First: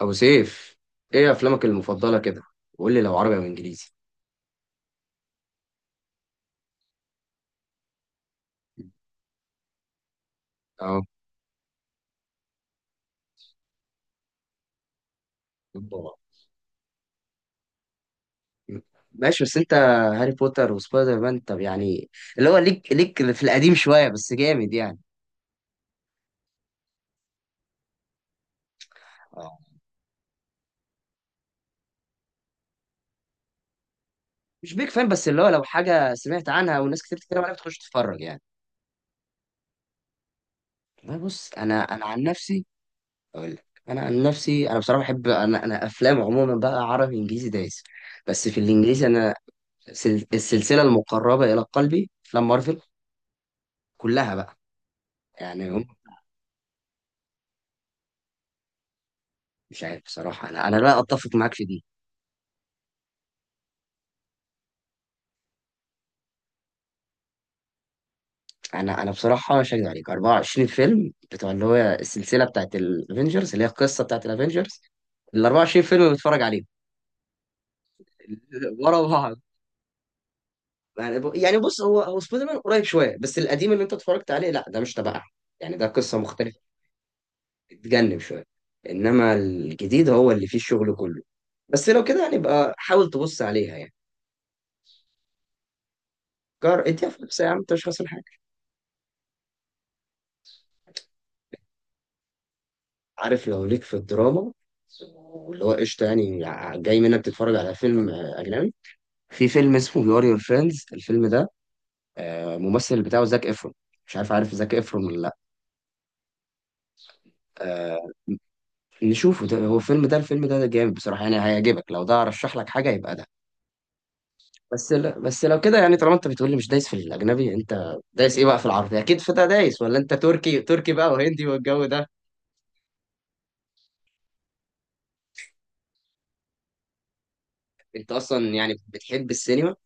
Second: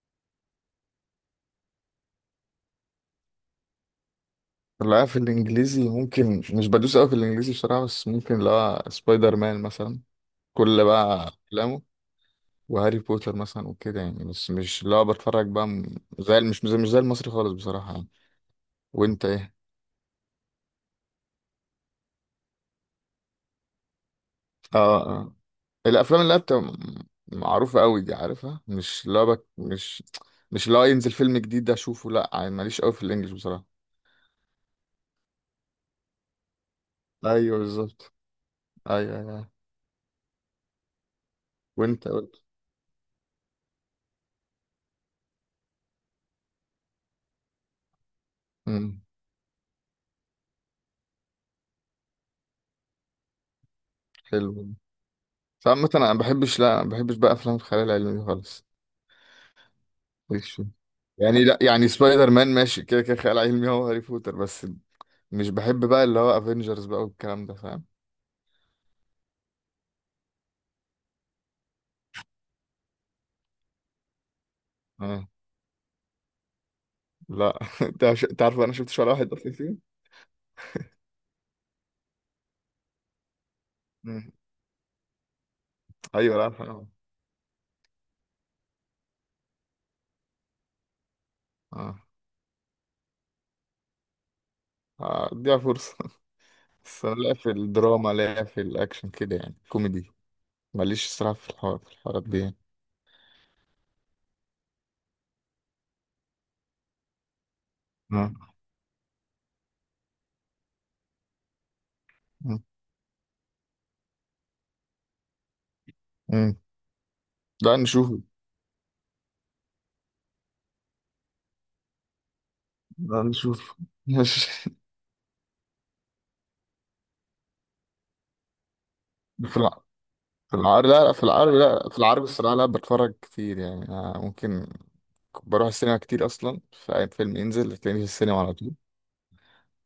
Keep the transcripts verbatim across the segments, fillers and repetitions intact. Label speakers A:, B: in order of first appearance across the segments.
A: ابو سيف، ايه افلامك المفضله كده؟ وقول لي لو عربي او انجليزي.
B: لا، في الانجليزي ممكن مش بدوس قوي في الانجليزي بصراحه، بس ممكن اللي هو سبايدر مان مثلا. كل
A: اه،
B: بقى افلامه وهاري بوتر مثلا وكده، يعني بس مش اللي هو بتفرج بقى م-
A: طبعاً.
B: زي مش مش زي مش زي المصري خالص بصراحه يعني. وانت
A: ماشي،
B: ايه؟
A: بس انت هاري بوتر وسبايدر مان؟ طب يعني اللي هو ليك ليك في القديم شويه بس جامد
B: اه
A: يعني.
B: اه آه. الافلام اللي هي بتبقى م- معروفه قوي دي عارفها، مش اللي هو بك،
A: اه،
B: مش مش اللي هو ينزل فيلم جديد ده اشوفه، لا يعني ماليش قوي في الانجليش بصراحه.
A: مش بيك فان، بس اللي هو لو حاجه سمعت عنها وناس كتير بتتكلم عنها
B: ايوه
A: بتخش
B: بالظبط.
A: تتفرج يعني.
B: ايوه ايوه.
A: والله بص، انا انا
B: وانت
A: عن
B: قلت؟
A: نفسي اقول لك، انا عن نفسي انا بصراحه بحب، انا انا افلام عموما بقى عربي انجليزي دايس. بس في
B: امم
A: الانجليزي انا سل... السلسله المقربه الى قلبي افلام مارفل كلها
B: حلو.
A: بقى،
B: بس
A: يعني هم.
B: عامة انا ما بحبش، لا ما بحبش بقى افلام الخيال العلمي دي خالص.
A: مش عارف بصراحة،
B: وش؟
A: أنا أنا لا أتفق
B: يعني
A: معاك
B: لا،
A: في دي.
B: يعني سبايدر مان ماشي كده كده خيال علمي، هو هاري بوتر بس. مش بحب بقى اللي هو افنجرز بقى والكلام ده، فاهم؟
A: أنا أنا بصراحة مش هكدب عليك، أربع وعشرين فيلم بتوع اللي هو السلسلة بتاعت الأفينجرز، اللي هي القصة بتاعت الأفينجرز،
B: اه.
A: ال أربعة وعشرين فيلم بتفرج عليهم
B: لا انت عش- انت عارف انا شفتش
A: ورا
B: ولا واحد
A: بعض.
B: اصلا فيه.
A: يعني ب- يعني بص هو هو سبايدر مان قريب شوية، بس القديم اللي أنت اتفرجت
B: مم.
A: عليه لا ده مش تبعها. يعني ده قصة
B: ايوه لا
A: مختلفة،
B: عارف اه.
A: بتجنب شوية. إنما الجديد هو اللي فيه الشغل كله، بس لو كده هنبقى حاول تبص عليها يعني.
B: اه اديها فرصه
A: جار
B: بس
A: اديها
B: انا لا
A: فرصة يا
B: في
A: عم، أنت مش خسران
B: الدراما
A: حاجة.
B: لا في الاكشن كده، يعني كوميدي ماليش الصراحه في الحوار، في الحوارات دي يعني.
A: عارف لو ليك في الدراما واللي هو قشطة، يعني ع- جاي منك تتفرج على فيلم، آه،
B: اه.
A: أجنبي. في فيلم اسمه يور يور فريندز، الفيلم ده آه،
B: مم.
A: الممثل بتاعه زاك إفرون. مش عارف، عارف زاك إفرون ولا لأ؟
B: مم. لا
A: آه،
B: نشوفه.
A: نشوفه، ده هو الفيلم ده، الفيلم ده ده جامد بصراحة يعني، هيعجبك. لو ده أرشح لك حاجة يبقى
B: لا
A: ده.
B: نشوفه ماشي.
A: بس لا، بس لو كده يعني، طالما أنت بتقولي مش دايس في الأجنبي، أنت دايس إيه بقى؟ في العربي أكيد في ده
B: في الع...
A: دايس، ولا أنت
B: في
A: تركي
B: العربي
A: تركي
B: لا،
A: بقى
B: لا في
A: وهندي
B: العربي،
A: والجو
B: لا في
A: ده؟
B: العربي الصراحه لا بتفرج كتير يعني، آه، ممكن. بروح السينما كتير اصلا، فاي فيلم ينزل هتلاقيني في
A: أنت
B: السينما على
A: أصلا
B: طول.
A: يعني بتحب السينما؟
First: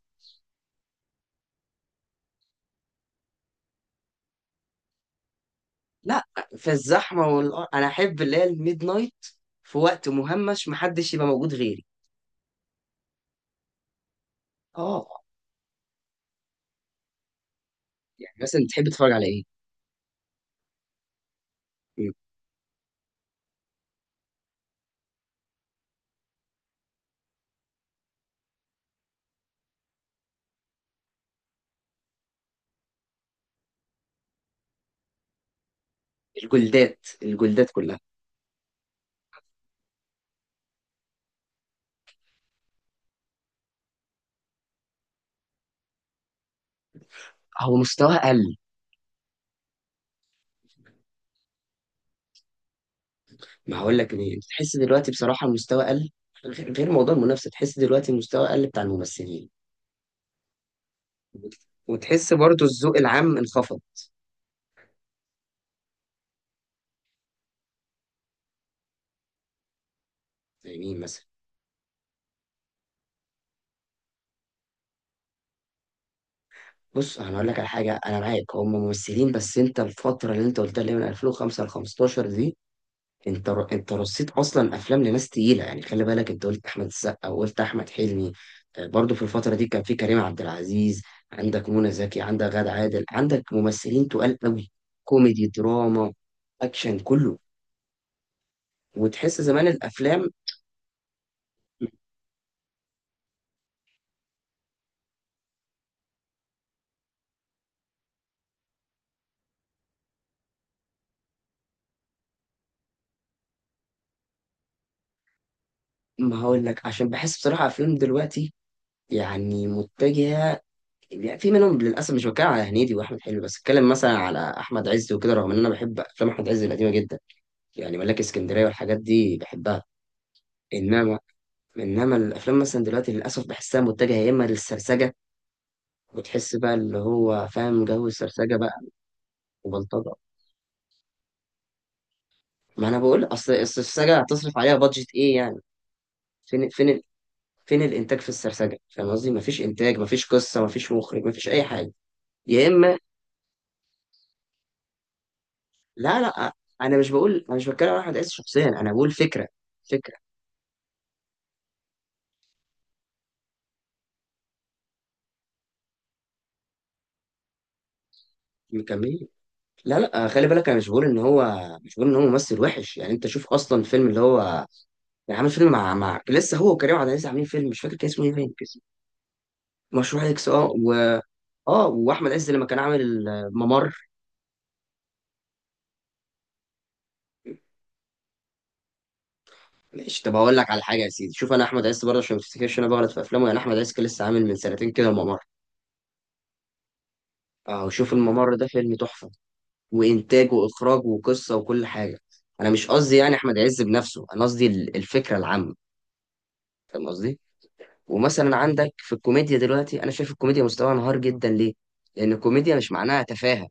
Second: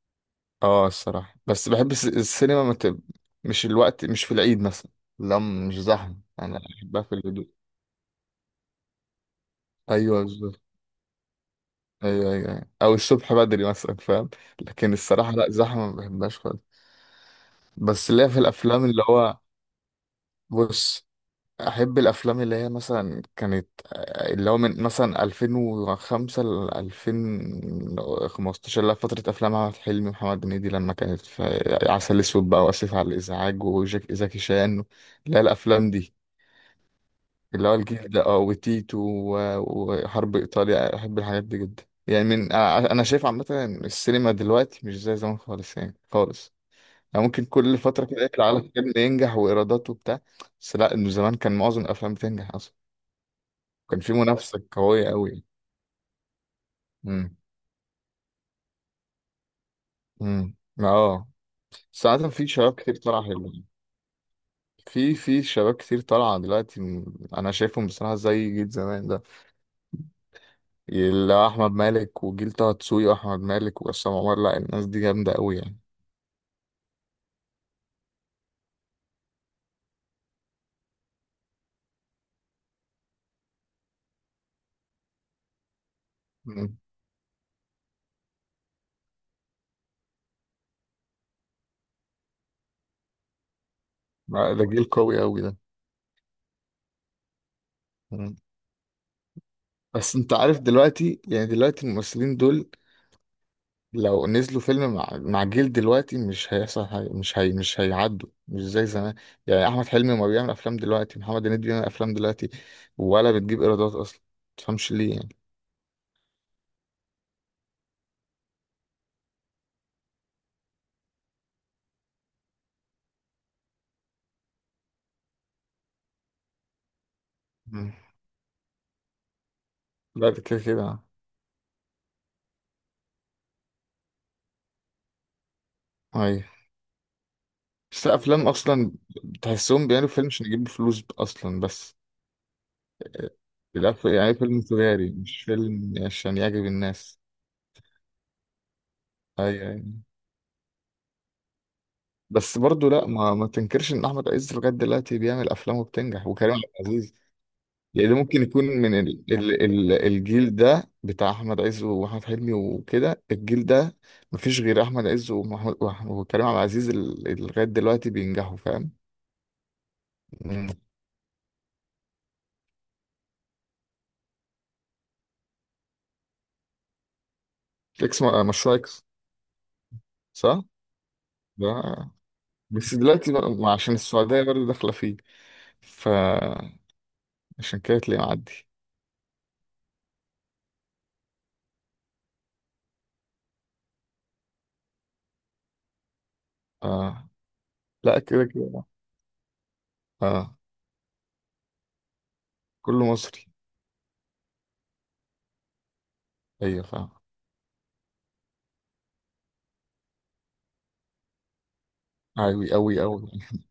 B: اه الصراحه، بس بحب الس- السينما مت... مش الوقت، مش في العيد مثلا. لا مش زحمه،
A: لا،
B: انا
A: في
B: بحبها في
A: الزحمه
B: الهدوء.
A: والقر... انا احب اللي هي الميد نايت، في وقت
B: ايوه بالظبط.
A: مهمش محدش يبقى موجود غيري.
B: ايوه ايوه أيوة. او الصبح بدري مثلا، فاهم؟ لكن
A: اه،
B: الصراحه لا زحمه ما بحبهاش خالص. بس ليا
A: يعني
B: في
A: مثلا تحب
B: الافلام اللي
A: تتفرج على
B: هو،
A: ايه؟
B: بص، احب
A: مم.
B: الافلام اللي هي مثلا كانت آه، اللي هو من مثلا ألفين وخمسة ل ألفين وخمستاشر، اللي هي فتره افلام احمد حلمي ومحمد هنيدي، لما كانت في عسل اسود بقى واسف على الازعاج وجاك زكي شان، اللي هي الافلام دي.
A: الجلدات
B: اللي
A: الجلدات
B: هو
A: كلها.
B: الجيل ده اه، وتيتو و- وحرب ايطاليا، احب الحاجات دي جدا يعني. من انا أنا شايف عامه إن السينما دلوقتي مش زي زمان خالص يعني خالص. يعني ممكن
A: هو
B: كل فتره
A: مستوى
B: كده يطلع
A: قل.
B: على فيلم ينجح وايرادات وبتاع، بس لا، انه زمان كان معظم الافلام بتنجح اصلا.
A: ما هقول
B: كان في
A: لك ليه،
B: منافسة
A: تحس دلوقتي
B: قوية أوي.
A: بصراحه المستوى قل. غ- غير موضوع
B: امم.
A: المنافسه، تحس دلوقتي المستوى قل بتاع الممثلين،
B: امم اه. بس عادة
A: وتحس
B: في
A: برضو
B: شباب
A: الذوق
B: كتير طالعة
A: العام
B: حلوة.
A: انخفض.
B: في في شباب كتير طالعة دلوقتي م- أنا شايفهم بصراحة زي جيل زمان ده.
A: زي مين مثلا؟
B: اللي هو أحمد مالك وجيل طه دسوقي وأحمد مالك وعصام عمر، لا الناس دي جامدة أوي يعني.
A: بص انا اقول لك على حاجه، انا معاك هم ممثلين، بس انت الفتره اللي انت قلتها اللي هي من ألفين وخمسة ل خمسة عشر دي، انت انت رصيت اصلا افلام لناس تقيله يعني. خلي بالك انت قلت
B: امم.
A: احمد السقا وقلت احمد حلمي. آه، برضو في الفتره دي كان في كريم عبد العزيز، عندك منى زكي، عندك غادة عادل، عندك ممثلين تقال
B: لا، ده
A: قوي.
B: جيل قوي أوي
A: كوميدي،
B: ده.
A: دراما، اكشن، كله.
B: امم.
A: وتحس زمان
B: بس
A: الافلام.
B: أنت عارف دلوقتي، يعني دلوقتي الممثلين دول لو نزلوا فيلم مع مع جيل دلوقتي مش هيحصل حاجة، مش هي، مش هيعدوا مش زي زمان. يعني احمد حلمي ما بيعمل افلام دلوقتي، محمد هنيدي بيعمل افلام دلوقتي ولا بتجيب ايرادات اصلا، متفهمش ليه يعني.
A: ما هقول لك، عشان بحس بصراحه افلام دلوقتي يعني متجهه. يعني في منهم للاسف، مش بتكلم على هنيدي واحمد حلمي بس، اتكلم مثلا على احمد عز وكده، رغم ان انا بحب افلام احمد عز القديمه جدا.
B: مم.
A: يعني ملاك اسكندريه والحاجات دي بحبها.
B: لا ده كده كده.
A: انما، انما الافلام مثلا دلوقتي للاسف بحسها متجهه يا اما للسرسجه،
B: ايوه
A: وتحس بقى اللي هو فاهم
B: بس
A: جو
B: افلام
A: السرسجه بقى،
B: اصلا تحسهم بيعملوا
A: وبلطجه.
B: فيلم عشان يجيبوا فلوس اصلا بس.
A: ما انا بقول، اصل
B: لا
A: السرسجه
B: يعني
A: هتصرف
B: فيلم
A: عليها
B: تجاري،
A: بادجت ايه
B: مش
A: يعني؟
B: فيلم عشان يعجب
A: فين فين ال-
B: الناس.
A: فين الانتاج في السرسجه؟ فاهم قصدي؟ مفيش
B: ايوه أيوة.
A: انتاج، مفيش قصه، مفيش مخرج، مفيش اي حاجه.
B: بس
A: يا
B: برضو
A: اما
B: لا، ما, ما تنكرش ان احمد عز لغايه دلوقتي بيعمل افلام
A: لا
B: وبتنجح،
A: لا،
B: وكريم عبد
A: انا مش
B: العزيز.
A: بقول، انا مش بتكلم على
B: يعني ده
A: احمد عز
B: ممكن يكون
A: شخصيا، انا
B: من
A: بقول
B: ال...
A: فكره،
B: ال... ال...
A: فكره.
B: الجيل ده بتاع احمد عز واحمد حلمي وكده، الجيل ده مفيش غير احمد عز ومحمود وأح- وكريم عبد العزيز، ال- اللي لغايه دلوقتي بينجحوا، فاهم؟
A: مكمل. لا لا، خلي بالك،
B: مم.
A: انا مش بقول ان هو، مش بقول ان هو ممثل وحش يعني. انت شوف اصلا الفيلم اللي هو، يعني عامل فيلم مع مع لسه هو وكريم عبد العزيز عاملين فيلم، مش فاكر كان
B: اكس
A: اسمه
B: م-
A: ايه.
B: آه،
A: باين كان
B: مشروع
A: اسمه
B: اكس.
A: مشروع اكس.
B: صح،
A: اه و...
B: ده.
A: اه، واحمد عز لما كان
B: بس
A: عامل
B: دلوقتي بقى ما
A: الممر.
B: عشان السعوديه برضه داخله فيه، فعشان كده تلاقيه معدي.
A: ماشي، طب هقول لك على حاجه يا سيدي، شوف انا احمد عز برضه عشان ما تفتكرش انا بغلط في افلامه يعني، احمد عز كان لسه عامل من سنتين كده الممر.
B: آه.
A: اه، وشوف
B: لا كده
A: الممر ده
B: كده.
A: فيلم تحفه، وانتاج
B: اه
A: واخراج وقصه وكل حاجه. انا مش
B: كله
A: قصدي يعني
B: مصري.
A: احمد عز بنفسه، انا قصدي ال- الفكره العامه.
B: ايوه
A: فاهم
B: فاهم.
A: قصدي؟ ومثلا عندك في الكوميديا دلوقتي، انا شايف الكوميديا مستواها انهار جدا. ليه؟ لان
B: اوي
A: الكوميديا مش
B: اوي اوي.
A: معناها تفاهه،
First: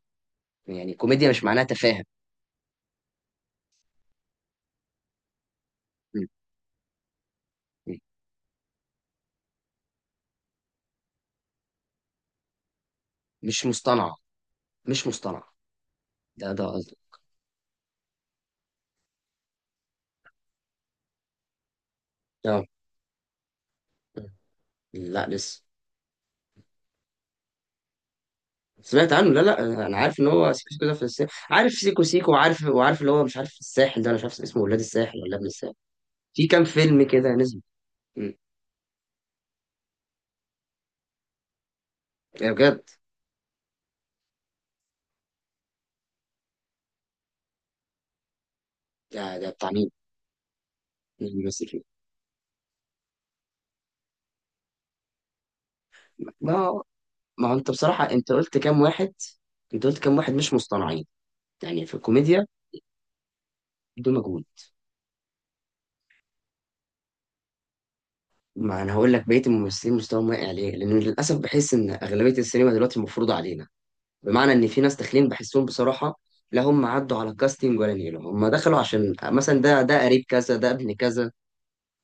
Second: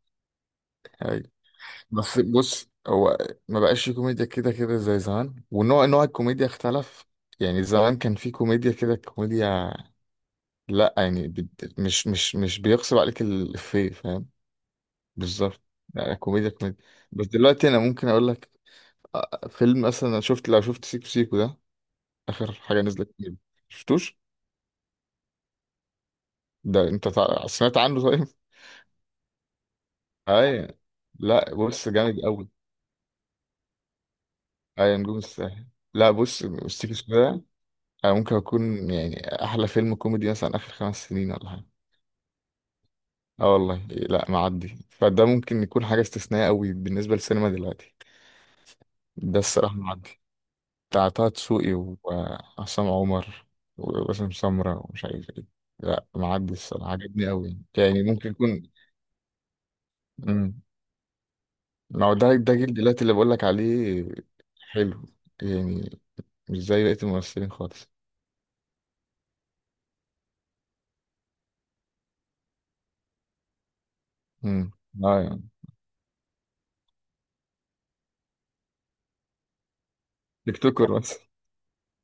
A: يعني الكوميديا مش معناها تفاهه.
B: بس بص هو ما بقاش في كوميديا كده كده زي زمان، ونوع نوع الكوميديا اختلف. يعني
A: م.
B: زمان كان في كوميديا كده كوميديا. لا يعني بت- مش مش مش بيغصب عليك
A: مش
B: الإفيه،
A: مصطنعة،
B: فاهم؟
A: مش مصطنعة.
B: بالظبط. يعني كوميديا
A: ده ده
B: كوميديا.
A: قصدي.
B: بس دلوقتي انا ممكن اقول لك آه، فيلم مثلا، انا شفت لو شفت سيكو سيكو ده، اخر
A: اه.
B: حاجة نزلت فيه. شفتوش؟
A: لا لسه.
B: ده انت تع- سمعت عنه؟ طيب.
A: سمعت عنه، لا لا، انا عارف ان هو
B: ايوه
A: سيكو سيكو ده في الساحل،
B: لا
A: عارف
B: بص
A: سيكو
B: جامد
A: سيكو،
B: قوي.
A: وعارف وعارف اللي هو مش عارف الساحل ده، انا مش عارف اسمه ولاد
B: ايوه نجوم
A: الساحل ولا ابن
B: الساحل.
A: الساحل.
B: لا بص
A: في كام
B: سيكو سيكو
A: فيلم كده
B: ده
A: نزل؟
B: أنا ممكن
A: مم.
B: أكون، يعني، أحلى فيلم كوميدي مثلا آخر خمس سنين ولا حاجة.
A: يا بجد؟
B: آه والله لا معدي، فده ممكن يكون حاجة استثنائية أوي بالنسبة للسينما دلوقتي.
A: ده
B: ده
A: ده بتاع
B: الصراحة
A: مين؟
B: معدي. بتاع طه
A: مين اللي بيمثل
B: دسوقي
A: فيه؟
B: وعصام عمر وباسم سمرة ومش عارف إيه. لا معدي
A: ما
B: الصراحة عجبني
A: ما هو
B: أوي،
A: انت
B: يعني
A: بصراحة
B: ممكن
A: انت قلت
B: يكون.
A: كام واحد، انت قلت كام واحد مش
B: مم.
A: مصطنعين يعني في
B: ما هو ده
A: الكوميديا.
B: ده جيل دلوقتي اللي بقولك عليه.
A: دول مجهول.
B: حلو. يعني مش زي بقية الممثلين خالص.
A: ما انا هقول لك، بقية الممثلين مستواهم واقع ليه؟ لان للاسف بحس ان اغلبية السينما دلوقتي مفروضة علينا، بمعنى ان
B: مم.
A: في ناس
B: اه
A: داخلين
B: يعني
A: بحسهم بصراحه، لا هم عدوا على كاستنج ولا نيله، هم دخلوا عشان مثلا ده، ده قريب كذا،
B: تيك
A: ده ابن
B: توكر بس،
A: كذا.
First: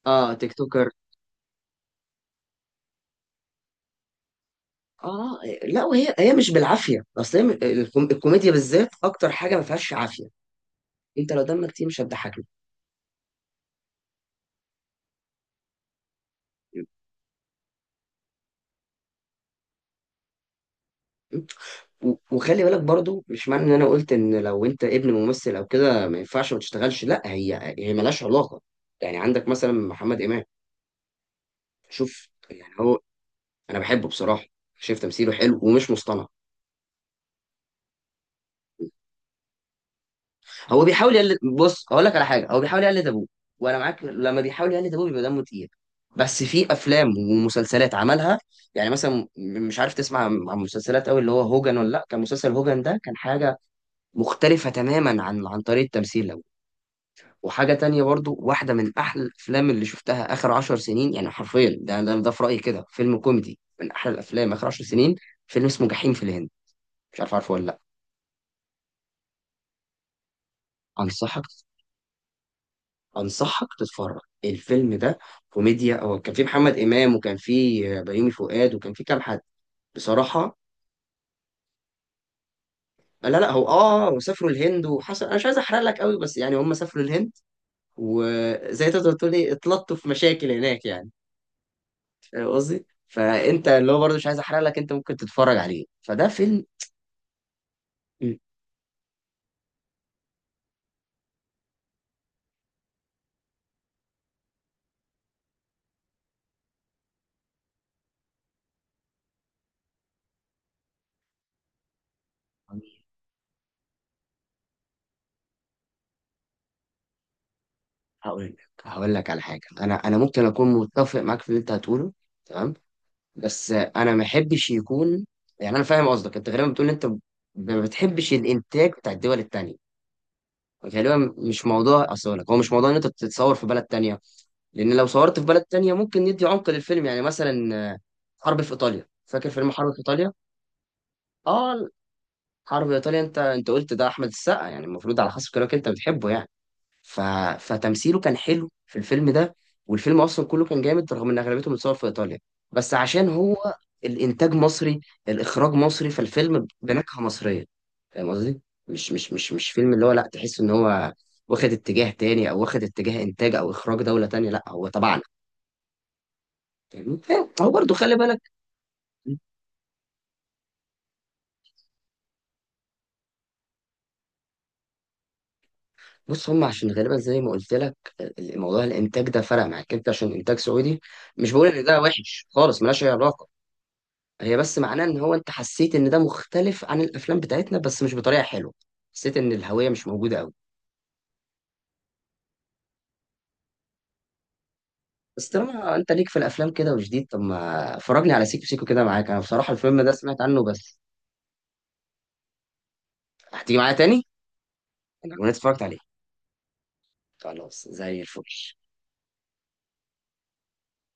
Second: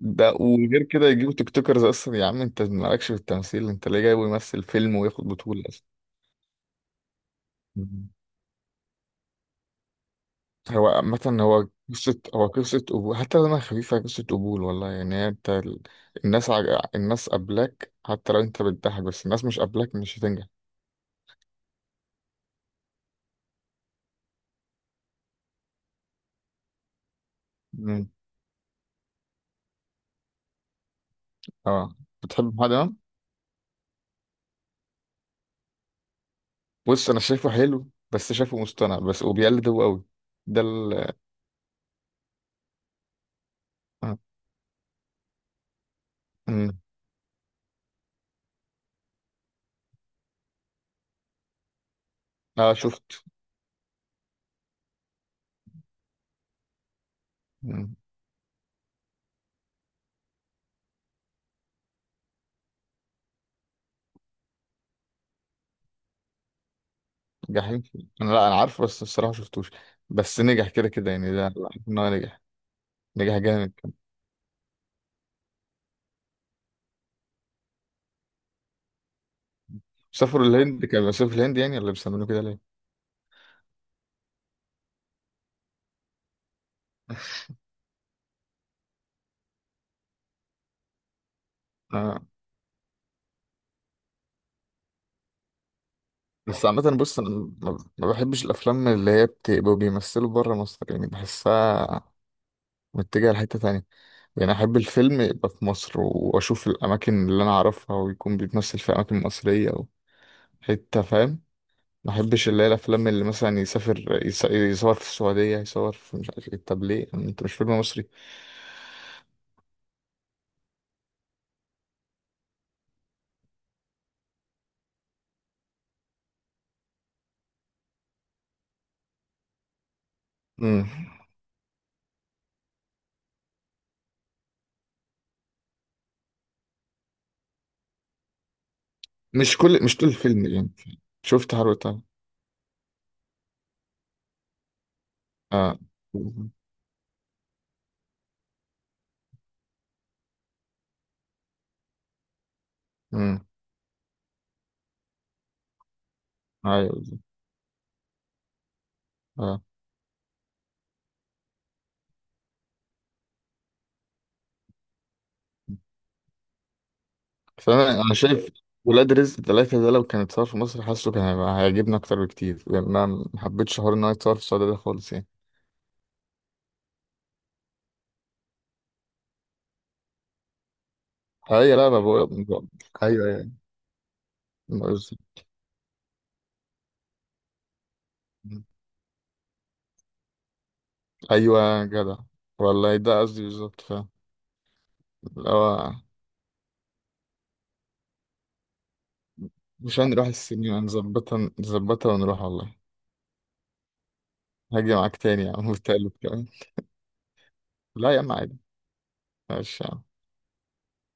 B: ده
A: اه، تيك
B: وغير
A: توكر.
B: كده يجيبوا تيك توكرز اصلا. يا عم انت مالكش في التمثيل، انت ليه جايبه يمثل فيلم وياخد
A: اه
B: بطولة
A: لا،
B: اصلا؟
A: وهي هي مش بالعافيه، اصل هي م- الكوم-
B: مم.
A: الكوميديا بالذات اكتر حاجه ما فيهاش عافيه.
B: هو عامة
A: انت لو
B: هو
A: دمك كتير مش
B: قصة،
A: هتضحكني.
B: هو قصة قبول حتى لما خفيفة، قصة قبول والله يعني. هي انت ال- الناس عج... الناس قبلك حتى لو انت بتضحك، بس الناس مش قبلك مش هتنجح.
A: و- وخلي بالك برضو، مش معنى ان انا قلت ان لو انت ابن ممثل او كده ما ينفعش ما تشتغلش، لا، هي هي
B: مم.
A: ملهاش علاقه. يعني عندك مثلا محمد امام،
B: اه.
A: شوف
B: بتحب محمد
A: يعني
B: امام؟
A: هو. انا بحبه بصراحه، شايف تمثيله حلو ومش مصطنع.
B: بص انا شايفه حلو، بس شايفه مصطنع بس، وبيقلد هو قوي. ده
A: هو
B: ال،
A: بيحاول يقلد، بص هقول لك على حاجه، هو بيحاول يقلد ابوه، وانا معاك،
B: اه,
A: لما بيحاول يقلد ابوه بيبقى دمه تقيل. بس في
B: مم.
A: افلام ومسلسلات عملها، يعني مثلا م- مش عارف تسمع عن عن مسلسلات قوي اللي هو هوجن ولا لا. كان مسلسل
B: آه
A: هوجن ده كان
B: شفت.
A: حاجه مختلفه تماما عن عن طريقه تمثيل ابوه. وحاجه تانية برضو، واحده من احلى الافلام اللي شفتها اخر عشر سنين يعني، حرفيا، ده ده, ده في رايي كده فيلم كوميدي من احلى الافلام اخر عشر سنين. فيلم اسمه جحيم في الهند، مش عارف عارفه ولا لا.
B: جحيم، انا لا انا عارفه بس الصراحه شفتوش. بس نجح كده كده يعني، ده
A: انصحك،
B: لا، عارف ان هو نجح. نجح
A: انصحك
B: جامد.
A: تتفرج الفيلم ده. كوميديا، هو كان فيه محمد امام، وكان فيه بيومي فؤاد، وكان فيه كام حد
B: سافروا
A: بصراحه.
B: الهند؟ كانوا بيسافروا في الهند يعني ولا بيسمينه كده ليه؟
A: لا لا، هو اه هو سافروا الهند وحصل، انا مش عايز احرق لك قوي، بس يعني هم سافروا الهند، وزي تقدر تقول ايه، اتلطوا في مشاكل هناك يعني.
B: آه.
A: فاهم قصدي؟ فانت اللي هو برضه، مش عايز احرق لك، انت ممكن تتفرج عليه، فده فيلم.
B: بس عامة بص أنا ما ما
A: مم.
B: بحبش الأفلام اللي هي بتبقوا بيمثلوا بره مصر، يعني بحسها متجهة لحتة تانية. يعني أحب الفيلم يبقى في مصر وأشوف الأماكن اللي أنا أعرفها، ويكون بيتمثل في أماكن مصرية أو حتة، فاهم؟ ما أحبش اللي هي الأفلام اللي مثلا يسافر يص- يصور في السعودية، يصور في مش عارف إيه، طب ليه أنت مش فيلم مصري؟
A: هقول لك، هقول لك على حاجه، انا انا ممكن اكون متفق معاك في اللي انت هتقوله، تمام؟ بس انا ما احبش يكون، يعني انا فاهم قصدك، انت غالبا بتقول إن انت ما بتحبش الانتاج بتاع الدول التانية.
B: مم.
A: غالبا مش موضوع، اصل أقول لك، هو مش موضوع ان انت بتتصور في بلد تانية، لان لو صورت في بلد تانية ممكن ندي عمق للفيلم. يعني مثلا آه، حرب في ايطاليا، فاكر
B: مش
A: فيلم
B: كل،
A: حرب في
B: مش طول
A: ايطاليا؟
B: الفيلم يعني. شفت
A: اه،
B: حرقتها.
A: حرب ايطاليا، انت انت قلت ده احمد السقا يعني، المفروض على حسب كلامك
B: اه.
A: انت بتحبه يعني. ف... فتمثيله كان حلو في الفيلم ده، والفيلم اصلا كله كان جامد، رغم ان اغلبيته متصور في ايطاليا، بس عشان
B: امم.
A: هو الانتاج مصري، الاخراج مصري، فالفيلم بنكهه
B: ايوه.
A: مصريه. فاهم قصدي؟ مش مش مش
B: اه.
A: مش فيلم اللي هو، لا، تحس ان هو واخد اتجاه تاني، او واخد اتجاه انتاج او اخراج دوله تانيه، لا هو تبعنا. فاهمني؟ فاهم؟ هو برضو
B: فانا انا
A: خلي بالك.
B: شايف ولاد رزق ثلاثة ده لو كان اتصور في مصر حاسه كان هيبقى هيعجبني اكتر بكتير، لان انا ما حبيتش حوار ان هو يتصور في السعودية ده خالص يعني.
A: بص هم عشان غالبا زي ما قلت لك، الموضوع الانتاج ده فرق معاك انت عشان انتاج سعودي. مش بقول
B: ايوه
A: ان
B: لا ما
A: ده
B: بقول
A: وحش
B: بقول-
A: خالص، ملهاش اي
B: ايوه
A: علاقه،
B: ايوه.
A: هي بس
B: بقول-
A: معناه ان هو انت حسيت ان ده مختلف عن الافلام بتاعتنا، بس مش بطريقه حلوه، حسيت ان الهويه مش موجوده قوي.
B: ايوه يا جدع، والله ده قصدي بالظبط، فاهم؟
A: بس
B: اللي هو
A: طالما انت ليك في الافلام كده وجديد، طب ما فرجني على سيكو سيكو كده معاك، انا بصراحه
B: مش،
A: الفيلم ده
B: هنروح
A: سمعت عنه
B: السينما
A: بس.
B: نظبطها، نظبطها ونروح والله.
A: هتيجي معايا تاني؟
B: هاجي معاك تاني
A: انا
B: يا عم
A: اتفرجت عليه،
B: وتالت كمان.
A: خلاص
B: لا يا
A: زي
B: عم عادي.
A: الفل.
B: ماشي.